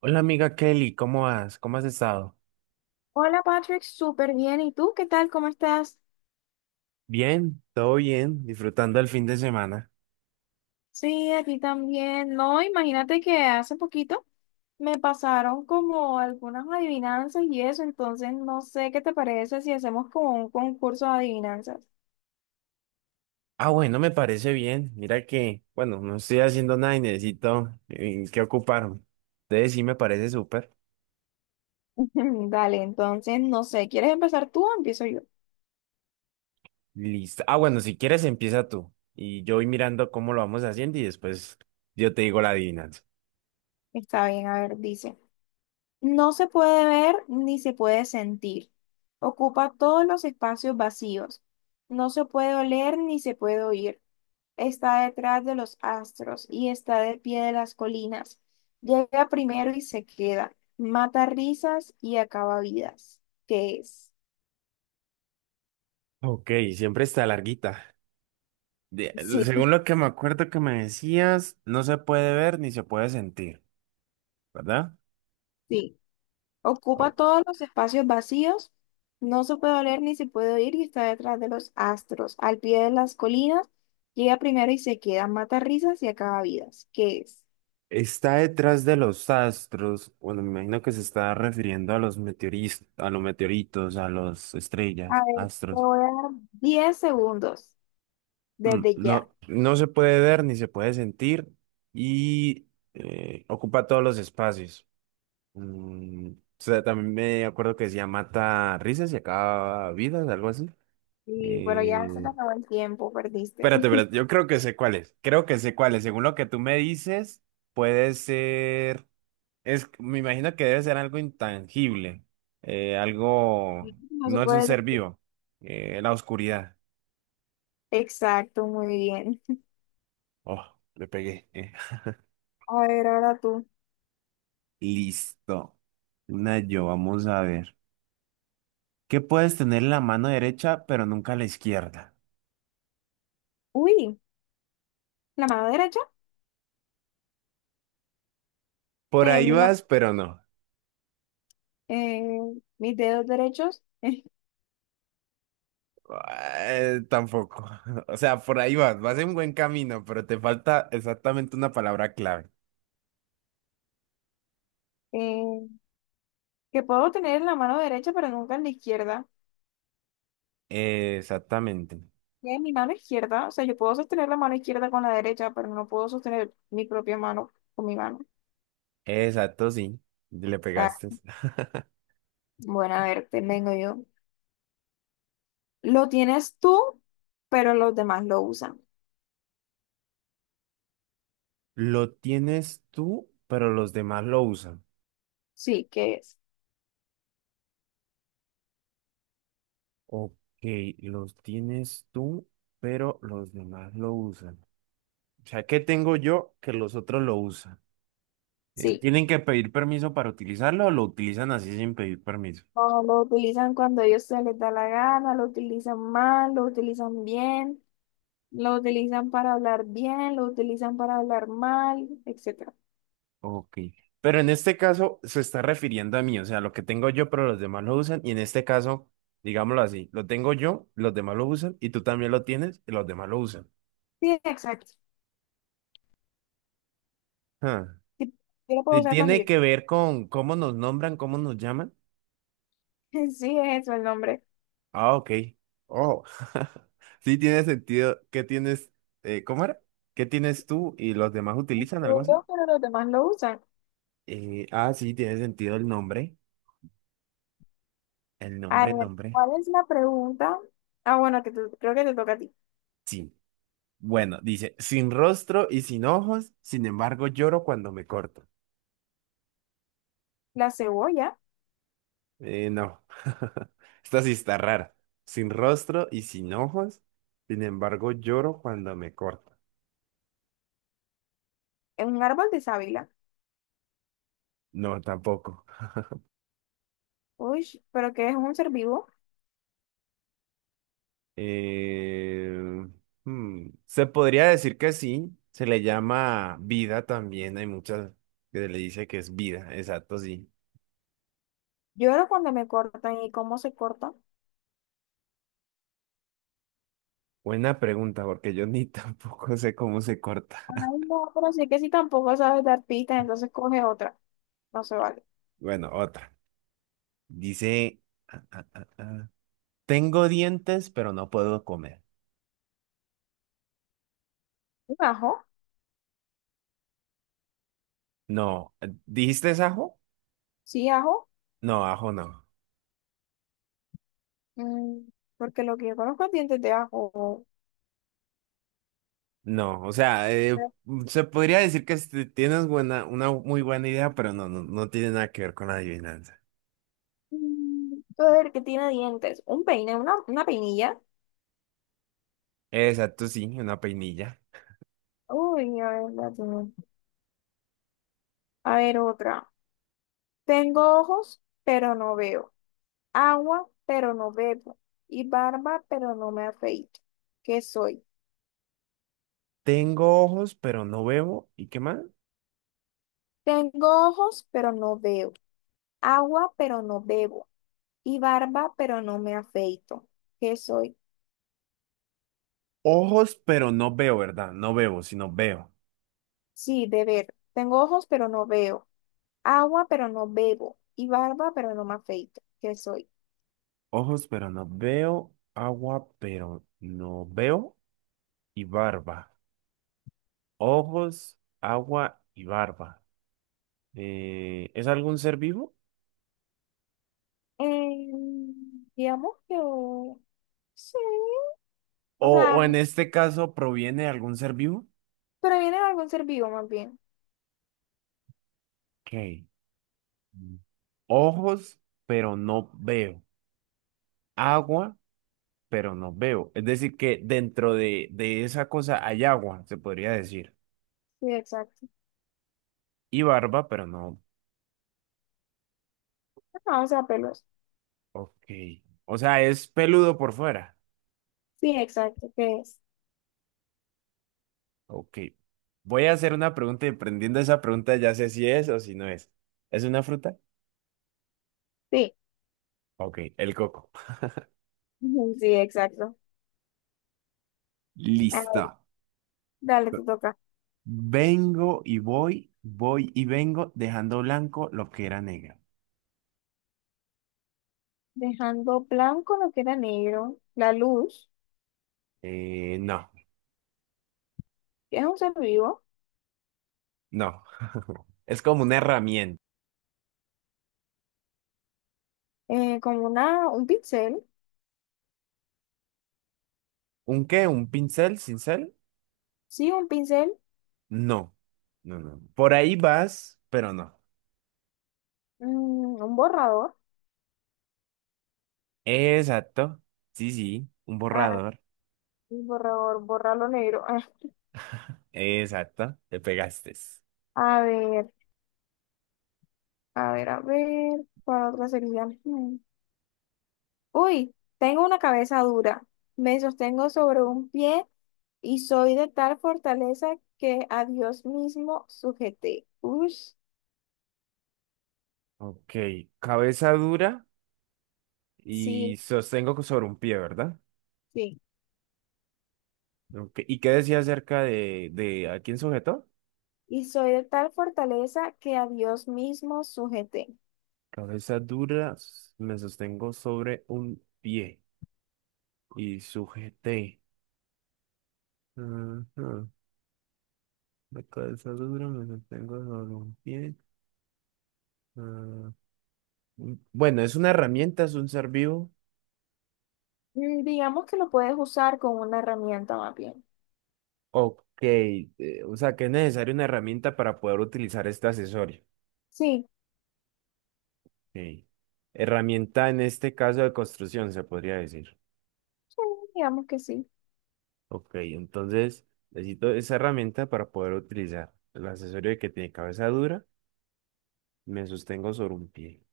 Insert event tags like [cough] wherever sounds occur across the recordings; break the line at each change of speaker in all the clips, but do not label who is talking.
Hola amiga Kelly, ¿cómo vas? ¿Cómo has estado?
Hola Patrick, súper bien. ¿Y tú qué tal? ¿Cómo estás?
Bien, todo bien, disfrutando el fin de semana.
Sí, aquí también. No, imagínate que hace poquito me pasaron como algunas adivinanzas y eso, entonces no sé qué te parece si hacemos como un concurso de adivinanzas.
Ah, bueno, me parece bien. Mira que, bueno, no estoy haciendo nada y necesito que ocuparme. Entonces sí me parece súper.
[laughs] Dale, entonces no sé, ¿quieres empezar tú o empiezo yo?
Listo. Ah, bueno, si quieres empieza tú. Y yo voy mirando cómo lo vamos haciendo y después yo te digo la adivinanza.
Está bien, a ver, dice, no se puede ver ni se puede sentir. Ocupa todos los espacios vacíos. No se puede oler ni se puede oír. Está detrás de los astros y está de pie de las colinas. Llega primero y se queda, mata risas y acaba vidas. ¿Qué es?
Ok, siempre está larguita. De- Según
Sí.
lo que me acuerdo que me decías, no se puede ver ni se puede sentir, ¿verdad?
Sí. Ocupa
Ok.
todos los espacios vacíos, no se puede oler ni se puede oír y está detrás de los astros, al pie de las colinas. Llega primero y se queda, mata risas y acaba vidas. ¿Qué es?
Está detrás de los astros, bueno, me imagino que se está refiriendo a los a los meteoritos, a las
A
estrellas,
ver, te
astros.
voy a dar 10 segundos desde ya.
No, no se puede ver ni se puede sentir y ocupa todos los espacios. Mm, o sea, también me acuerdo que decía mata risas y acaba vidas, algo así.
Y bueno, ya se te
Eh,
acabó el tiempo, perdiste.
espérate,
[laughs]
espérate, yo creo que sé cuál es. Creo que sé cuál es. Según lo que tú me dices, puede ser. Es, me imagino que debe ser algo intangible, algo,
No se
no es un
puede.
ser vivo, la oscuridad.
Exacto, muy bien.
Oh, le pegué.
A ver, ahora tú.
Listo. Una yo, vamos a ver. ¿Qué puedes tener en la mano derecha, pero nunca la izquierda?
Uy, la mano derecha. O
Por
sea, yo
ahí
mi mano-
vas, pero no.
eh, mis dedos derechos. [laughs]
Tampoco. [laughs] O sea, por ahí vas, vas en buen camino, pero te falta exactamente una palabra clave.
eh, que puedo tener en la mano derecha, pero nunca en la izquierda.
Exactamente.
Y en mi mano izquierda. O sea, yo puedo sostener la mano izquierda con la derecha, pero no puedo sostener mi propia mano con mi mano.
Exacto, sí. Le
Ah,
pegaste.
bueno, a ver, te vengo yo. Lo tienes tú, pero los demás lo usan.
Lo tienes tú, pero los demás lo usan.
Sí, ¿qué es?
Ok, los tienes tú, pero los demás lo usan. O sea, ¿qué tengo yo que los otros lo usan?
Sí.
¿Tienen que pedir permiso para utilizarlo o lo utilizan así sin pedir permiso?
No, lo utilizan cuando a ellos se les da la gana, lo utilizan mal, lo utilizan bien, lo utilizan para hablar bien, lo utilizan para hablar mal, etcétera.
Ok. Pero en este caso se está refiriendo a mí, o sea, lo que tengo yo, pero los demás lo usan. Y en este caso, digámoslo así, lo tengo yo, los demás lo usan, y tú también lo tienes, y los demás lo usan.
Sí, exacto.
Ah.
Sí, yo lo puedo usar cuando
¿Tiene
yo
que
quiera.
ver con cómo nos nombran, cómo nos llaman?
[laughs] Sí, es eso el nombre.
Ah, ok. Oh, [laughs] sí tiene sentido. ¿Qué tienes? ¿Cómo era? ¿Qué tienes tú y los demás utilizan algo así?
Yo, pero los demás lo usan.
Sí, tiene sentido el nombre. El
A
nombre,
ver,
nombre.
¿cuál es la pregunta? Ah, bueno, creo que te toca a ti.
Sí. Bueno, dice, sin rostro y sin ojos, sin embargo lloro cuando me corto.
La cebolla
No. [laughs] Esta sí está rara. Sin rostro y sin ojos, sin embargo lloro cuando me corto.
es un árbol de sábila.
No, tampoco.
Uy, pero que es un ser vivo.
Eh, se podría decir que sí, se le llama vida también, hay muchas que le dice que es vida, exacto, sí.
Lloro cuando me cortan y cómo se corta.
Buena pregunta, porque yo ni [laughs] tampoco sé cómo se corta. [laughs]
Ay, no, pero sí que si tampoco sabes dar pistas, entonces coge otra. No se vale.
Bueno, otra. Dice, ah, ah, ah, ah, tengo dientes, pero no puedo comer.
¿Un ajo?
No, ¿dijiste es ajo?
Sí, ajo.
No, ajo no.
Mm, porque lo que yo conozco es dientes de ajo.
No, o sea, se podría decir que este, tienes buena, una muy buena idea, pero no tiene nada que ver con la adivinanza.
Mm, a ver, ¿qué tiene dientes? Un peine, una peinilla.
Exacto, sí, una peinilla.
Uy, a ver, la tengo. A ver, otra. Tengo ojos, pero no veo. Agua, pero no bebo. Y barba, pero no me afeito. ¿Qué soy?
Tengo ojos, pero no veo. ¿Y qué más?
Tengo ojos, pero no veo. Agua, pero no bebo. Y barba, pero no me afeito. ¿Qué soy?
Ojos, pero no veo, ¿verdad? No veo, sino veo.
Sí, de ver. Tengo ojos, pero no veo. Agua, pero no bebo. Y barba, pero no me afeito. ¿Qué soy?
Ojos, pero no veo. Agua, pero no veo. Y barba. Ojos, agua y barba. ¿Es algún ser vivo?
Digamos que... Sí, o
O, o
sea,
en este caso, ¿proviene de algún ser vivo?
pero viene de algún ser vivo más bien.
Ok. Ojos, pero no veo. Agua, pero no veo. Es decir, que dentro de esa cosa hay agua, se podría decir.
Sí, exacto.
Y barba, pero no.
Vamos a pelos.
Ok. O sea, es peludo por fuera.
Sí, exacto. ¿Qué es?
Ok. Voy a hacer una pregunta y prendiendo esa pregunta ya sé si es o si no es. ¿Es una fruta?
Sí,
Ok, el coco. [laughs]
[laughs] ujú, sí, exacto. A ver,
Listo.
dale, te toca.
Vengo y voy, voy y vengo, dejando blanco lo que era negro.
Dejando blanco lo que era negro, la luz,
Eh, no,
que es un ser vivo,
no. [laughs] Es como una herramienta.
como una, un pincel.
¿Un qué? ¿Un pincel? ¿Cincel?
Sí, un pincel,
No, no. Por ahí vas, pero no.
mm, un borrador.
Exacto. Sí, sí, un
Ah,
borrador.
un borrador, borrar lo negro. Ah,
Exacto, te pegaste.
a ver, a ver, a ver, ¿cuál otra sería? Mm. Uy, tengo una cabeza dura. Me sostengo sobre un pie y soy de tal fortaleza que a Dios mismo sujeté. Uy,
Ok, cabeza dura
sí,
y sostengo sobre un pie, ¿verdad?
sí.
Ok, ¿y qué decía acerca de a quién sujetó?
Y soy de tal fortaleza que a Dios mismo sujeté.
Cabeza dura, me sostengo sobre un pie y sujeté. Ajá, la cabeza dura, me sostengo sobre un pie. ah, Bueno, es una herramienta, es un ser vivo.
Mm, digamos que lo puedes usar con una herramienta más bien.
Ok, o sea que es necesaria una herramienta para poder utilizar este accesorio.
Sí,
Ok. Herramienta en este caso de construcción, se podría decir.
sí, digamos que sí.
Ok, entonces necesito esa herramienta para poder utilizar el accesorio que tiene cabeza dura. Me sostengo sobre un pie.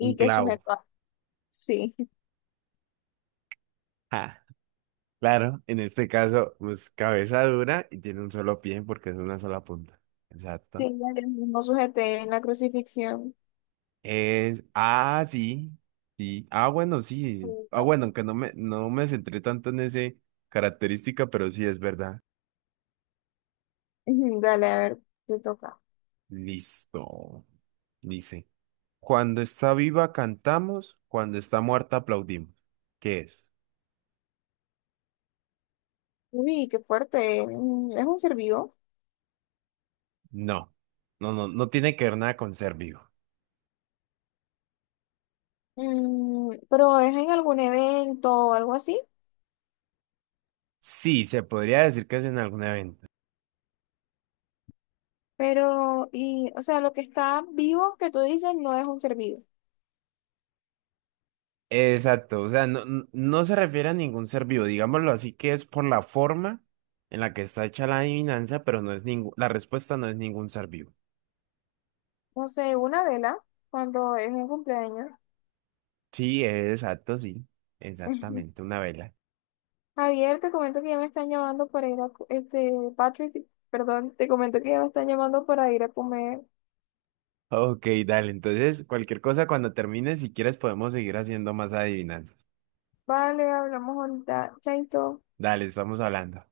Un
que
clavo.
sujeto
[laughs]
sí,
Ja, claro, en este caso, pues cabeza dura y tiene un solo pie porque es una sola punta. Exacto.
sí, ya mismo sujeté en la crucifixión.
Sí, sí. Ah, bueno, sí. Ah,
Bonito.
bueno, aunque no me centré tanto en ese característica, pero sí es verdad.
Ujú, dale, a ver, te toca.
Listo. Dice, cuando está viva cantamos, cuando está muerta aplaudimos. ¿Qué es?
Uy, qué fuerte. Mm, es un servidor.
No, no, no tiene que ver nada con ser vivo.
Mm, pero es en algún evento o algo así.
Sí, se podría decir que es en algún evento.
Pero, y, o sea, lo que está vivo que tú dices no es un servido.
Exacto, o sea, no se refiere a ningún ser vivo, digámoslo así, que es por la forma en la que está hecha la adivinanza, pero no es ningún, la respuesta no es ningún ser vivo.
No sé, una vela, cuando es un cumpleaños.
Sí, exacto, sí, exactamente,
[laughs]
una vela.
Javier, te comento que ya me están llamando para ir a, co- este, Patrick, perdón, te comento que ya me están llamando para ir a comer.
Ok, dale, entonces cualquier cosa cuando termines si quieres podemos seguir haciendo más adivinanzas.
Vale, hablamos ahorita. Chaito.
Dale, estamos hablando.